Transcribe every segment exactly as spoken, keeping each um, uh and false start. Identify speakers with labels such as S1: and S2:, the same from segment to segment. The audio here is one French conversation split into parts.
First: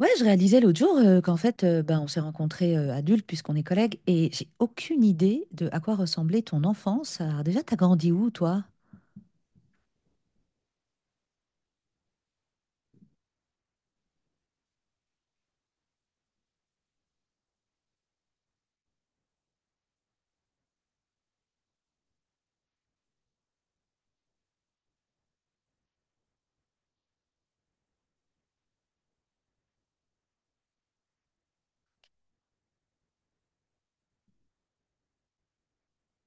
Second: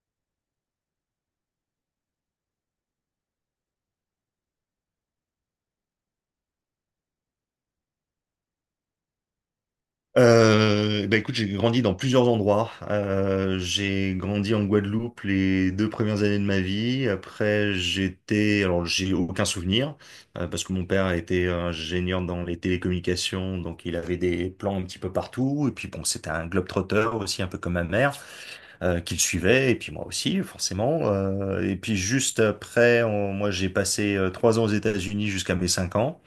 S1: Ouais, je réalisais l'autre jour euh, qu'en fait, euh, ben, on s'est rencontrés euh, adultes puisqu'on est collègues et j'ai aucune idée de à quoi ressemblait ton enfance. Alors déjà, t'as grandi où, toi?
S2: Euh, bah écoute, j'ai grandi dans plusieurs endroits. Euh, j'ai grandi en Guadeloupe les deux premières années de ma vie. Après, j'étais, alors j'ai aucun souvenir euh, parce que mon père était ingénieur dans les télécommunications, donc il avait des plans un petit peu partout. Et puis bon, c'était un globe-trotter aussi, un peu comme ma mère, euh, qu'il suivait. Et puis moi aussi, forcément. Euh, et puis juste après, on- moi j'ai passé euh, trois ans aux États-Unis jusqu'à mes cinq ans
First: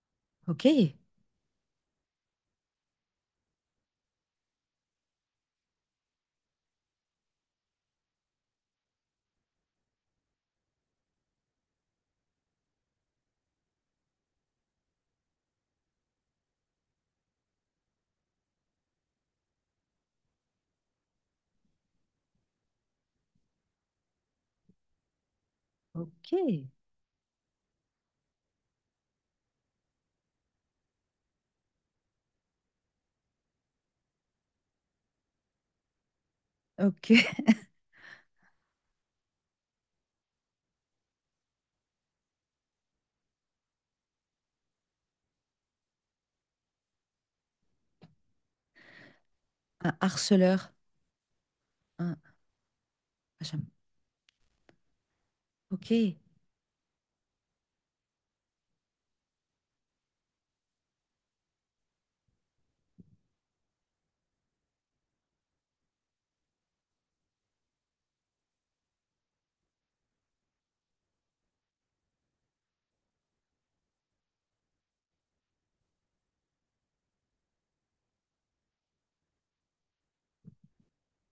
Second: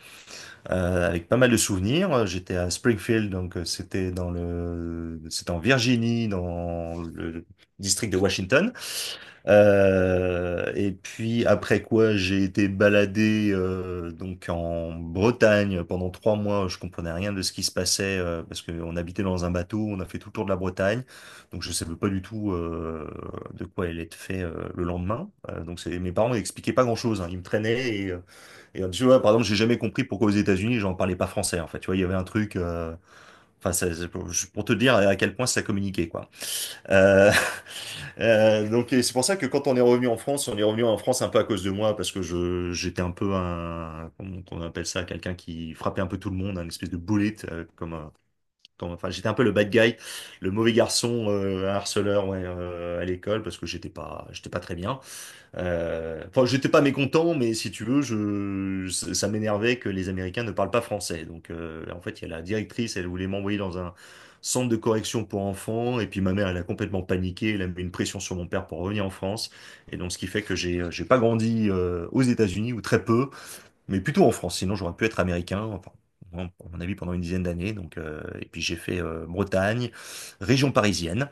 S1: Ok,
S2: euh, avec pas mal de souvenirs. J'étais à Springfield, donc euh, c'était dans le, c'était en Virginie, dans le district de Washington. Euh, et puis après quoi, j'ai été baladé euh, donc en Bretagne pendant trois mois. Je comprenais rien de ce qui se passait euh, parce qu'on habitait dans un bateau. On a fait tout le tour de la Bretagne, donc je savais pas du tout euh, de quoi elle était fait euh, le lendemain. Euh, donc c'est- mes
S1: ok,
S2: parents m'expliquaient pas grand-chose, hein. Ils me traînaient et euh, et euh, tu vois, par exemple, j'ai jamais compris pourquoi aux États-Unis, j'en parlais pas français, en fait. Tu vois, il y avait un truc, euh, enfin, ça- c'est pour je- pour te dire à quel point ça communiquait, quoi.
S1: ok.
S2: Euh, euh, donc, et c'est pour ça que quand on est revenu en France, on est revenu en France un peu à cause de moi, parce que je, j'étais un peu un, comment on appelle ça, quelqu'un qui frappait un peu tout le monde, un espèce de bullet, euh, comme, un- comme, enfin, j'étais un peu le bad guy,
S1: Un
S2: le
S1: harceleur.
S2: mauvais garçon, euh, un
S1: Un...
S2: harceleur, ouais, euh, à l'école,
S1: ah,
S2: parce que
S1: j'aime-
S2: j'étais pas, j'étais pas très bien.
S1: Ok,
S2: Euh, Enfin, j'étais pas mécontent, mais si tu veux, je, ça, ça m'énervait que les Américains ne parlent pas français. Donc, euh, en fait, il y a la directrice, elle voulait m'envoyer dans un centre de correction pour enfants, et puis ma mère, elle a complètement paniqué, elle a mis une pression sur mon père pour revenir en France, et donc ce qui fait que j'ai, euh, j'ai pas grandi euh, aux États-Unis ou très peu, mais plutôt en France. Sinon, j'aurais pu être américain. Enfin, à mon avis, pendant une dizaine d'années. Donc, euh, et puis j'ai fait euh, Bretagne, région parisienne.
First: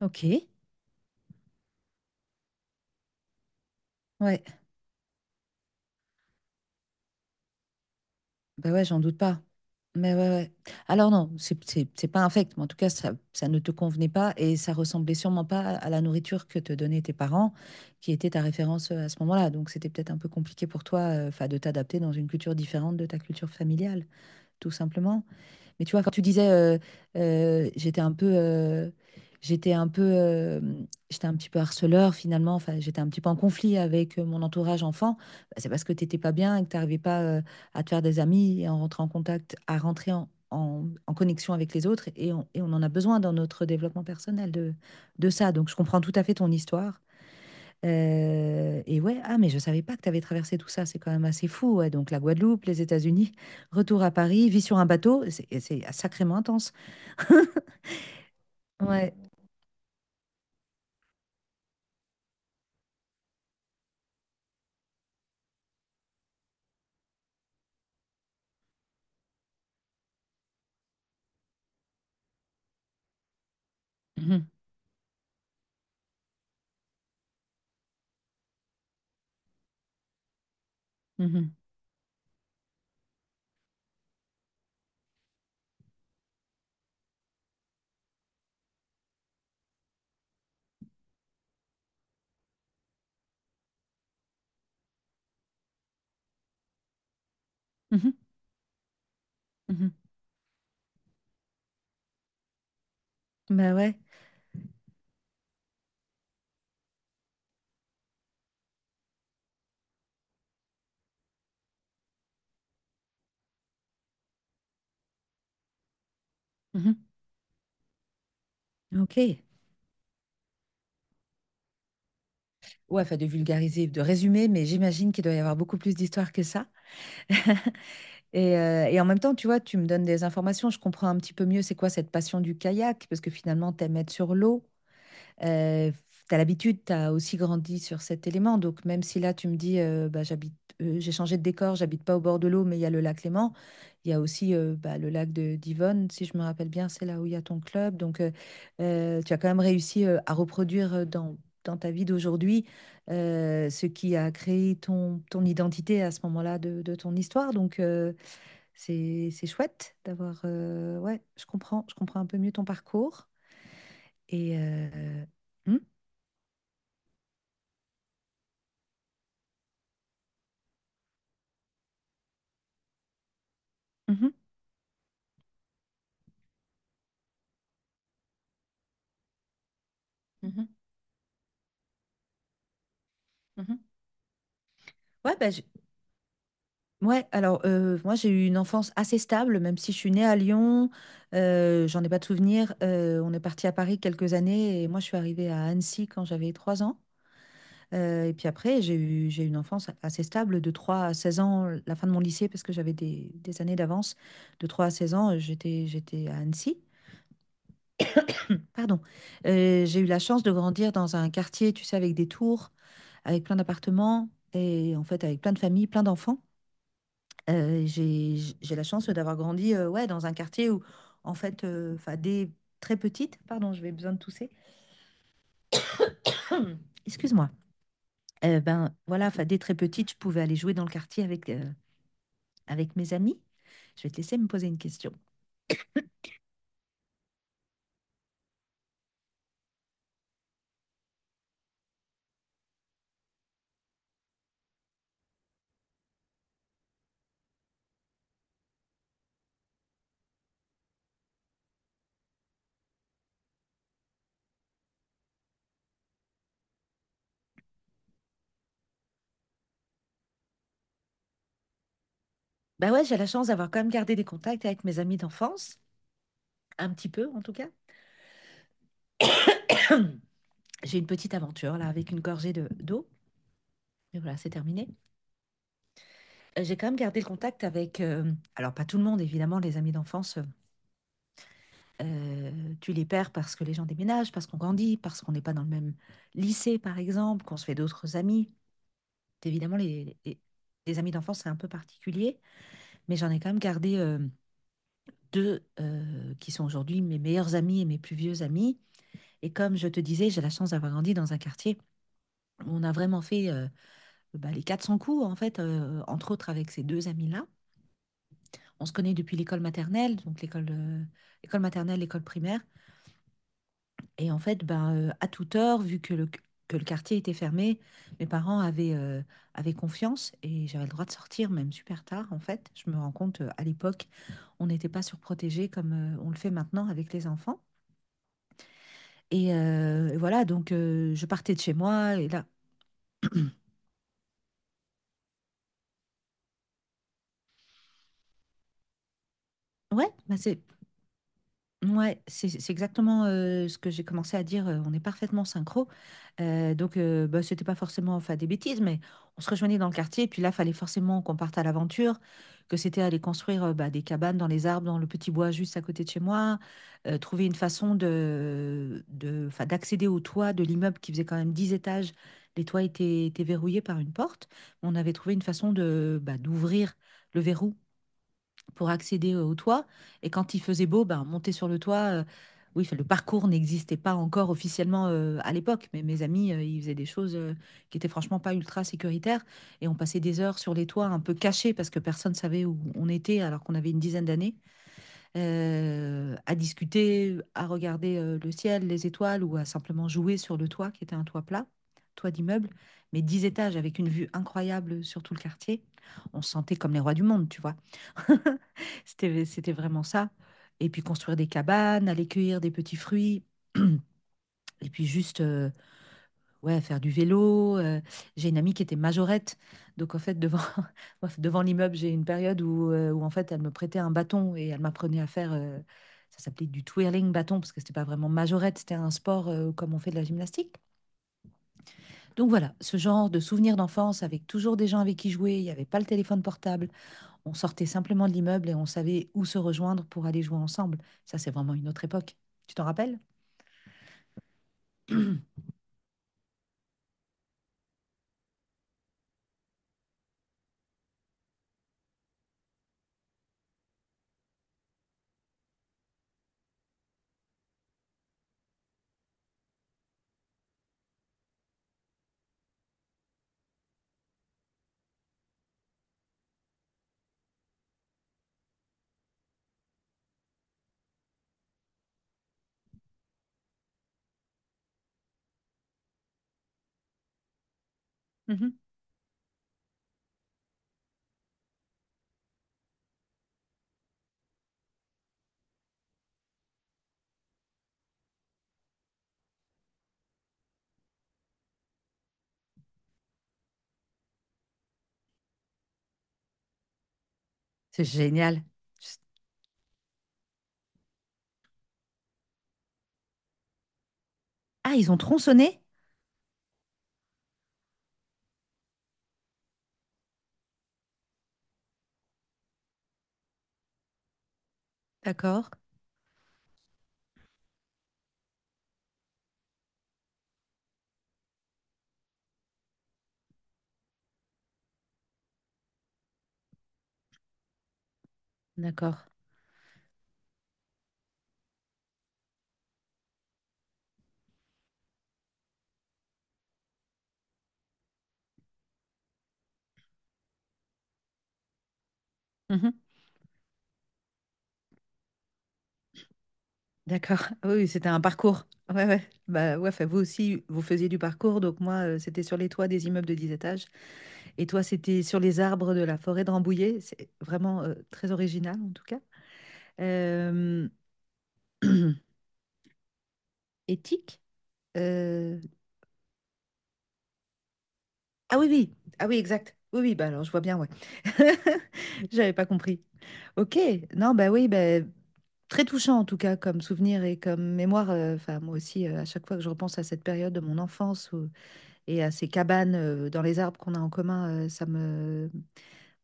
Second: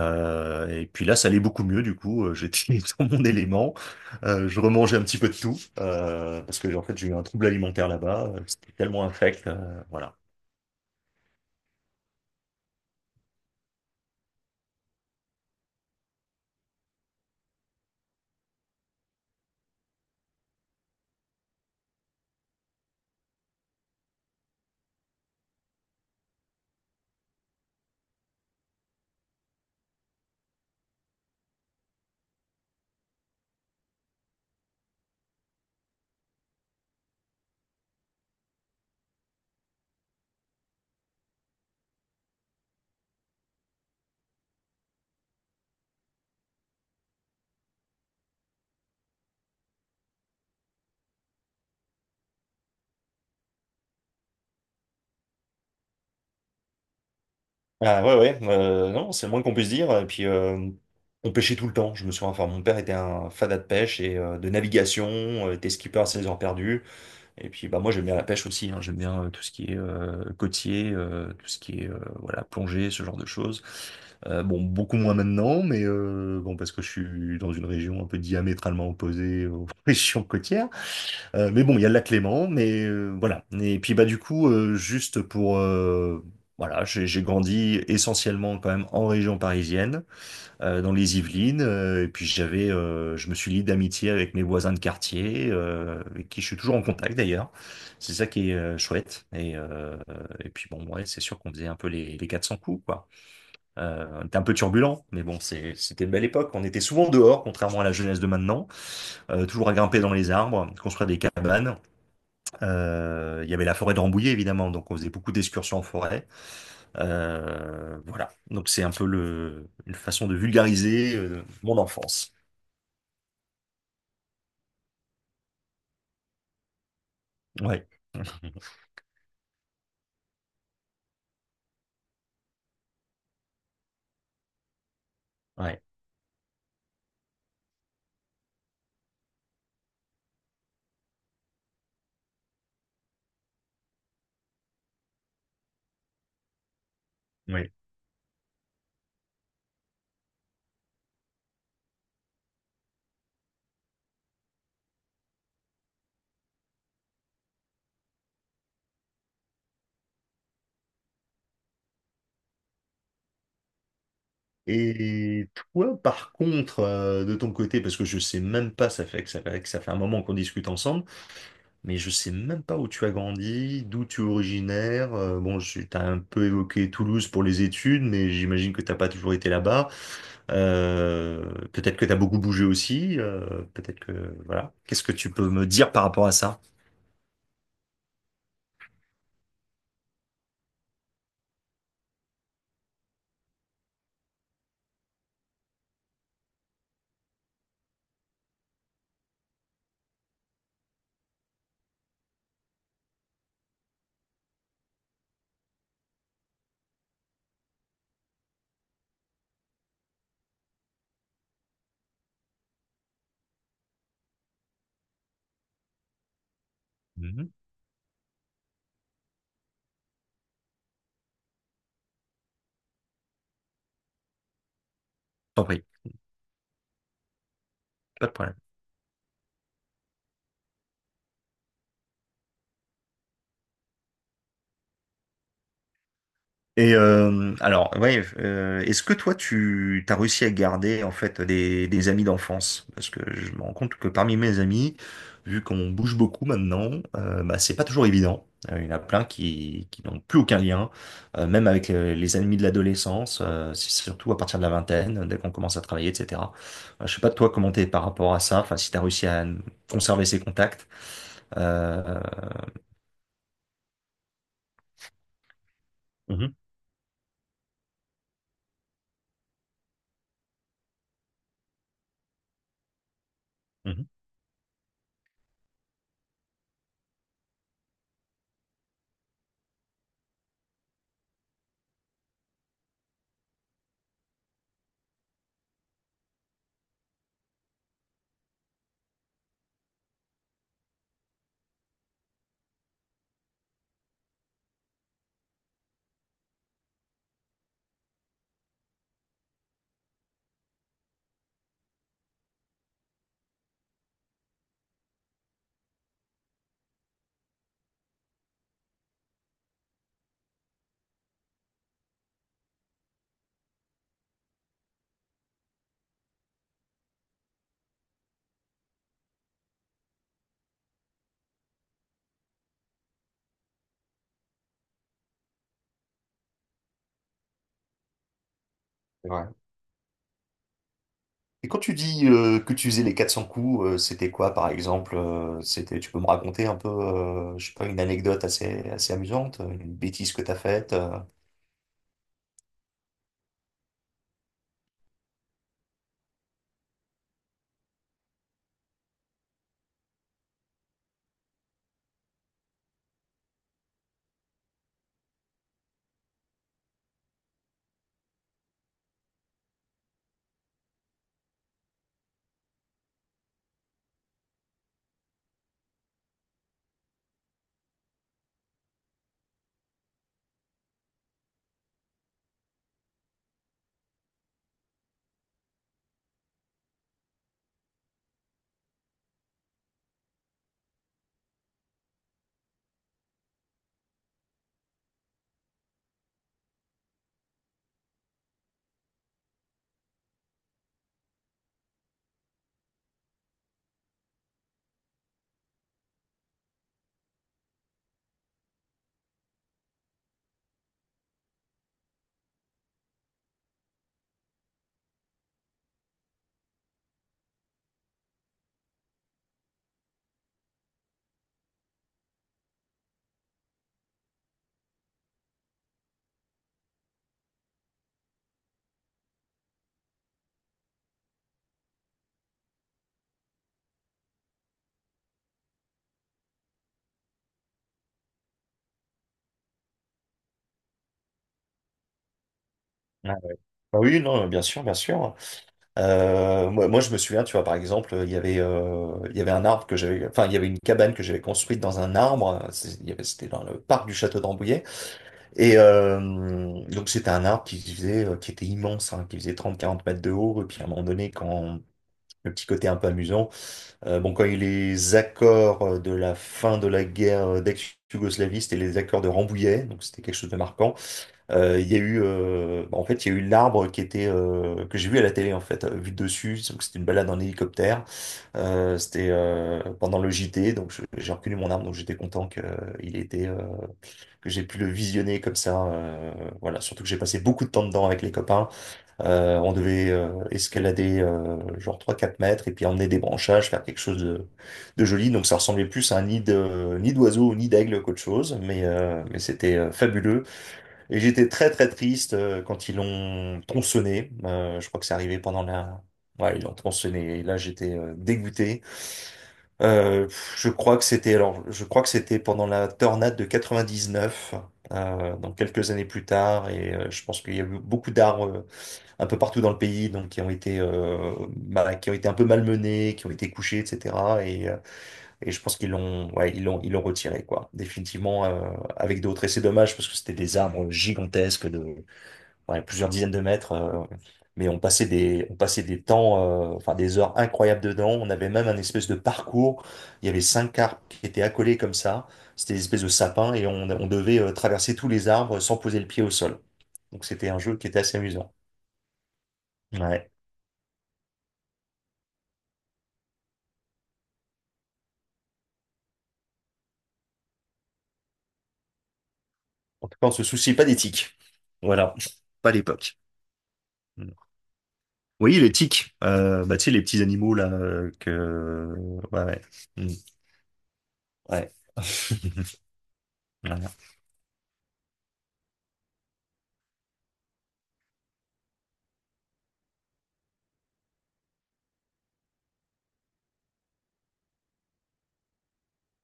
S1: ok.
S2: Et puis là, ça allait beaucoup mieux du coup. euh, J'étais dans mon élément.
S1: Ouais.
S2: Euh, je remangeais un petit peu de tout euh, parce que en fait, j'ai eu un trouble alimentaire là-bas. euh, C'était
S1: Ben ouais, j'en
S2: tellement
S1: doute pas.
S2: infect, euh, voilà.
S1: Mais ouais, ouais. Alors non, c'est c'est- c'est pas infect, mais en tout cas, ça, ça ne te convenait pas et ça ressemblait sûrement pas à la nourriture que te donnaient tes parents, qui était ta référence euh, à ce moment-là. Donc c'était peut-être un peu compliqué pour toi, euh, 'fin, de t'adapter dans une culture différente de ta culture familiale, tout simplement. Mais tu vois, quand tu disais, euh, euh, j'étais un peu, euh, j'étais un peu, euh, j'étais un petit peu harceleur finalement. Enfin, j'étais un petit peu en conflit avec euh, mon entourage enfant. Bah, c'est parce que t'étais pas bien et que t'arrivais pas euh, à te faire des amis et à rentrer en contact, à rentrer en, en- en connexion avec les autres. Et on, et on en a besoin dans notre développement personnel de, de ça. Donc, je comprends tout à fait ton histoire. Euh, et ouais, ah, mais je savais pas que tu avais traversé tout ça, c'est quand même assez fou. Ouais. Donc la Guadeloupe, les États-Unis, retour à Paris, vie sur un bateau, c'est c'est sacrément intense.
S2: Ah ouais, ouais. Euh, non,
S1: Ouais.
S2: c'est le moins qu'on puisse dire. Et puis, euh, on pêchait tout le temps. Je me souviens. Enfin, mon père était un fada de pêche et euh, de navigation. Euh, était skipper à ses heures perdues. Et puis bah moi j'aime bien la pêche aussi, hein. J'aime bien euh, tout ce qui est euh, côtier, euh, tout ce qui est euh, voilà plongée, ce genre de choses. Euh,
S1: Mhm,
S2: bon beaucoup moins maintenant, mais euh, bon parce que je suis dans une région un peu diamétralement opposée aux régions côtières. Euh,
S1: mhm,
S2: mais bon il y a le lac Léman, mais euh, voilà. Et puis bah du coup euh, juste pour euh, voilà, j'ai j'ai grandi essentiellement quand même en région parisienne euh, dans les Yvelines. Euh, et puis j'avais, euh, je me suis lié d'amitié avec mes voisins de quartier, euh, avec qui je suis toujours en contact d'ailleurs.
S1: mhm,
S2: C'est ça qui est euh, chouette. Et,
S1: mhm.
S2: euh, et puis bon, ouais, c'est sûr qu'on faisait un peu les, les quatre cents coups, quoi.
S1: Bah ouais.
S2: Euh, on était un peu turbulent, mais bon, c'est, c'était une belle époque. On était souvent dehors, contrairement à la jeunesse de maintenant. Euh, toujours à grimper dans les arbres, construire des cabanes. Euh, il y avait la forêt de Rambouillet, évidemment, donc on faisait beaucoup d'excursions en forêt.
S1: Mhm.
S2: Euh, voilà, donc c'est un peu
S1: Ok.
S2: le, une façon de vulgariser euh, mon enfance.
S1: Ouais, enfin de vulgariser, de résumer, mais j'imagine qu'il doit y avoir beaucoup plus d'histoires que ça.
S2: Ouais,
S1: Et, euh, et en même temps, tu vois, tu me donnes des informations, je comprends un petit peu mieux c'est quoi cette passion du kayak, parce que finalement, t'aimes être sur l'eau.
S2: ouais,
S1: Euh, tu as l'habitude, tu as aussi grandi sur cet élément. Donc, même si là, tu me dis, euh, bah, j'habite, euh, j'ai changé de décor, j'habite pas au bord de l'eau, mais il y a le lac Léman. Il y a aussi euh, bah, le lac de d'Yvonne, si je me rappelle bien, c'est là où il y a ton
S2: ouais.
S1: club. Donc, euh, euh, tu as quand même réussi euh, à reproduire euh, dans, dans ta vie d'aujourd'hui euh, ce qui a créé ton, ton identité à ce moment-là de, de ton histoire. Donc, euh, c'est, c'est chouette d'avoir. Euh, ouais, je comprends, je comprends un peu mieux ton parcours. Et. euh,
S2: Et
S1: hmm,
S2: toi, par contre, euh, de ton côté, parce que je sais même pas, ça fait que ça fait, que ça fait un moment qu'on discute ensemble, mais je sais même pas où tu as grandi, d'où tu es
S1: mhm.
S2: originaire. Euh, bon, tu as un peu évoqué Toulouse pour les études, mais j'imagine que t'as pas toujours été là-bas.
S1: Mhm,
S2: Euh, Peut-être que tu as beaucoup bougé aussi. Euh,
S1: mhm.
S2: peut-être que voilà. Qu'est-ce que tu
S1: Ouais,
S2: peux
S1: bah, j'ai-
S2: me dire par rapport à ça?
S1: ouais, alors euh, moi j'ai eu une enfance assez stable, même si je suis née à Lyon, euh, j'en ai pas de souvenir. Euh, on est parti à Paris quelques années et moi je suis arrivée à Annecy quand j'avais trois ans. Euh, et puis après, j'ai eu, j'ai eu une enfance assez stable de trois à seize ans, la fin de mon lycée, parce que j'avais des, des années d'avance. De trois à seize ans, euh, j'étais, j'étais à Annecy. Pardon. Euh, j'ai eu la chance de grandir dans un quartier, tu sais, avec des tours, avec plein d'appartements et en fait avec plein de familles, plein d'enfants.
S2: Mhm.
S1: Euh, j'ai, j'ai la chance d'avoir grandi euh, ouais, dans un quartier où, en fait, euh, 'fin, dès très petite, pardon, je vais besoin de tousser,
S2: T'en prie,
S1: excuse-moi.
S2: pas de problème.
S1: Euh, ben voilà, 'fin, dès très petite, je pouvais aller jouer dans le quartier avec, euh, avec mes amis. Je vais te laisser me poser une question.
S2: Et euh, alors, ouais, euh, est-ce que toi, tu as réussi à garder en fait des, des amis d'enfance? Parce que je me rends compte que parmi mes amis, vu qu'on bouge beaucoup maintenant, euh, bah, c'est pas toujours évident. Euh, Il y en a plein qui, qui n'ont plus aucun lien, euh, même avec les, les amis de l'adolescence. Euh, c'est surtout à partir de la vingtaine, dès qu'on commence à travailler, et cetera. Euh, je sais pas toi comment t'es par rapport à ça. Enfin, si t'as réussi à conserver ces contacts. Euh,
S1: Ben ouais, j'ai la chance d'avoir quand même gardé des contacts avec mes amis d'enfance,
S2: euh, mhm,
S1: un petit peu en tout cas. J'ai une petite aventure là avec une gorgée de, d'eau.
S2: mhm.
S1: Et voilà, c'est terminé. Euh, J'ai quand même gardé le contact avec, euh, alors pas tout le monde évidemment, les amis d'enfance. euh, Euh, tu les perds parce que les gens déménagent, parce qu'on grandit, parce qu'on n'est pas dans le même lycée, par exemple, qu'on se fait d'autres amis. Évidemment, les, les- les amis d'enfance, c'est un peu particulier, mais j'en ai quand même gardé euh, deux euh, qui sont aujourd'hui mes meilleurs amis et mes plus vieux amis. Et comme je te disais, j'ai la chance d'avoir grandi dans un quartier où on a vraiment fait euh, bah, les quatre cents coups, en fait, euh, entre autres avec ces deux amis-là. On se connaît depuis l'école maternelle, donc l'école euh, école maternelle, l'école primaire. Et en fait, ben, euh, à toute heure, vu que le, que le quartier était fermé, mes parents avaient, euh, avaient confiance et j'avais le droit de sortir, même super tard, en fait. Je me rends compte, euh, à l'époque, on n'était pas surprotégés comme euh, on le fait maintenant avec les enfants.
S2: Ouais.
S1: Et, euh, et voilà, donc euh, je partais de
S2: Et
S1: chez
S2: quand tu
S1: moi
S2: dis
S1: et là,
S2: euh, que tu faisais les quatre cents coups, euh, c'était quoi par exemple? Euh, c'était, tu peux me raconter un peu, euh, je sais pas, une anecdote assez, assez amusante, une
S1: ouais,
S2: bêtise
S1: bah,
S2: que t'as
S1: c'est
S2: faite? euh
S1: Ouais, c'est c'est exactement euh, ce que j'ai commencé à dire. euh, on est parfaitement synchro. Euh, donc, euh, bah, c'était pas forcément enfin, des bêtises, mais on se rejoignait dans le quartier. Puis là, fallait forcément qu'on parte à l'aventure, que c'était aller construire euh, bah, des cabanes dans les arbres, dans le petit bois juste à côté de chez moi, euh, trouver une façon de, de, enfin, d'accéder au toit de l'immeuble qui faisait quand même dix étages. Les toits étaient, étaient verrouillés par une porte. On avait trouvé une façon de, bah, d'ouvrir le verrou pour accéder euh, au toit. Et quand il faisait beau, ben, monter sur le toit, euh, oui, enfin, le parcours n'existait pas encore officiellement euh, à l'époque, mais mes amis, euh, ils faisaient des choses euh, qui étaient franchement pas ultra sécuritaires. Et on passait des heures sur les toits un peu cachés parce que personne savait où on était alors qu'on avait une dizaine d'années, euh, à discuter, à regarder euh, le ciel, les étoiles ou à simplement jouer sur le toit qui était un toit plat, toit d'immeuble, mais dix étages avec une vue incroyable sur tout le quartier. On se sentait comme les rois du monde, tu vois. C'était, c'était vraiment ça. Et puis construire des cabanes, aller cueillir des petits fruits, et puis juste euh, ouais, faire du vélo. euh. J'ai une amie qui était majorette. Donc en fait, devant, bref, devant l'immeuble, j'ai une période où, euh, où en fait, elle me prêtait un bâton et elle m'apprenait à faire, euh, ça s'appelait du twirling bâton, parce que c'était pas vraiment majorette, c'était un sport euh, comme on fait de la gymnastique. Donc voilà, ce genre de souvenirs d'enfance avec toujours des gens avec qui jouer, il n'y avait pas le téléphone portable. On sortait simplement de l'immeuble et on savait où se rejoindre pour aller jouer ensemble. Ça, c'est vraiment une autre époque. Tu t'en rappelles?
S2: Ah, bah oui, non, bien sûr, bien sûr. Euh, moi, moi, je me souviens, tu vois, par exemple, il y avait, euh, il y avait un arbre que j'avais, enfin, il y avait une cabane que j'avais construite dans un arbre. C'est- il y avait- C'était dans le parc du château d'Ambouillet. Et euh, donc, c'était un arbre qui faisait, euh, qui était immense, hein, qui faisait 30 quarante mètres de haut. Et puis, à un moment donné, quand le petit côté un peu amusant, Euh, bon, quand il y a eu les accords euh, de la fin de la guerre d'ex-Yougoslavie, c'était les accords de Rambouillet, donc c'était quelque chose de marquant. Euh, il y a eu, euh, En fait, il y a eu l'arbre qui était euh, que j'ai vu à la télé en fait, euh, vu de dessus. Donc c'était une balade en hélicoptère.
S1: Mhm.
S2: Euh, c'était euh, pendant le J T, donc je- j'ai reconnu mon arbre, donc j'étais content que euh, il était euh, que j'ai pu le visionner comme ça. Euh, voilà, surtout que j'ai passé beaucoup de temps dedans avec les copains. Euh, on devait euh, escalader euh, genre trois quatre mètres et puis emmener des branchages, faire quelque chose de, de joli. Donc ça ressemblait plus à un nid de, nid d'oiseau ou nid d'aigle
S1: C'est
S2: qu'autre chose,
S1: génial.
S2: mais,
S1: Juste-
S2: euh, mais c'était euh, fabuleux. Et j'étais très très triste euh, quand ils l'ont tronçonné. Euh, je
S1: Ah,
S2: crois que
S1: ils
S2: c'est
S1: ont
S2: arrivé pendant
S1: tronçonné?
S2: la... Ouais, ils l'ont tronçonné et là j'étais euh, dégoûté. Euh, pff, je crois que c'était alors, je crois que c'était pendant la tornade de quatre-vingt-dix-neuf, euh, donc
S1: D'accord,
S2: quelques années plus tard, et euh, je pense qu'il y a eu beaucoup d'arbres un peu partout dans le pays, donc qui ont été, euh, bah, qui ont été un peu malmenés, qui ont été couchés, et cetera. Et, euh, et je pense qu'ils l'ont, ouais, ils l'ont, ils l'ont retiré, quoi, définitivement euh, avec
S1: d'accord.
S2: d'autres. Et c'est dommage parce que c'était des arbres gigantesques de ouais, plusieurs dizaines de mètres. Euh, mais on passait des, on passait des temps, euh, enfin des heures incroyables dedans. On avait même un espèce de parcours. Il y avait cinq arbres qui étaient accolés comme ça. C'était des
S1: Mhm.
S2: espèces de sapins et on, on devait euh, traverser tous les arbres sans poser le pied au sol. Donc
S1: D'accord.
S2: c'était un
S1: Oui,
S2: jeu qui
S1: oui,
S2: était
S1: c'était
S2: assez
S1: un
S2: amusant.
S1: parcours. Ouais, ouais. Bah, ouais, enfin, vous
S2: Ouais.
S1: aussi, vous faisiez du parcours. Donc, moi, euh, c'était sur les toits des immeubles de dix étages. Et toi, c'était sur les arbres de la forêt de Rambouillet. C'est vraiment euh, très original, en tout cas.
S2: En tout cas, on se soucie pas
S1: Euh,
S2: des tiques. Voilà, pas à l'époque. Mm.
S1: Éthique,
S2: Oui,
S1: euh,
S2: les tiques. Euh, bah, tu sais, les petits animaux là euh,
S1: Ah oui,
S2: que.
S1: oui. Ah oui,
S2: Ouais, ouais.
S1: exact. Oui,
S2: Mm.
S1: oui, bah alors je vois bien, ouais.
S2: Ouais.
S1: J'avais pas compris. Ok,
S2: Voilà.
S1: non, bah oui, bah, très touchant en tout cas comme souvenir et comme mémoire. euh, Enfin, moi aussi, euh, à chaque fois que je repense à cette période de mon enfance ou- et à ces cabanes euh, dans les arbres qu'on a en commun, euh, ça me...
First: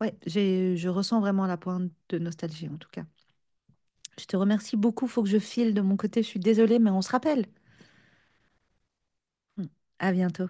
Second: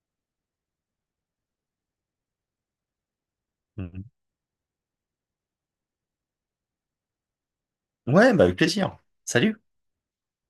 S1: Ouais, j'ai, je ressens vraiment la pointe de nostalgie en tout cas.
S2: Mm.
S1: Je te remercie beaucoup, faut que je file de mon côté, je suis désolée, mais on se rappelle.
S2: Ouais, bah avec plaisir. Salut.
S1: Mm. À bientôt.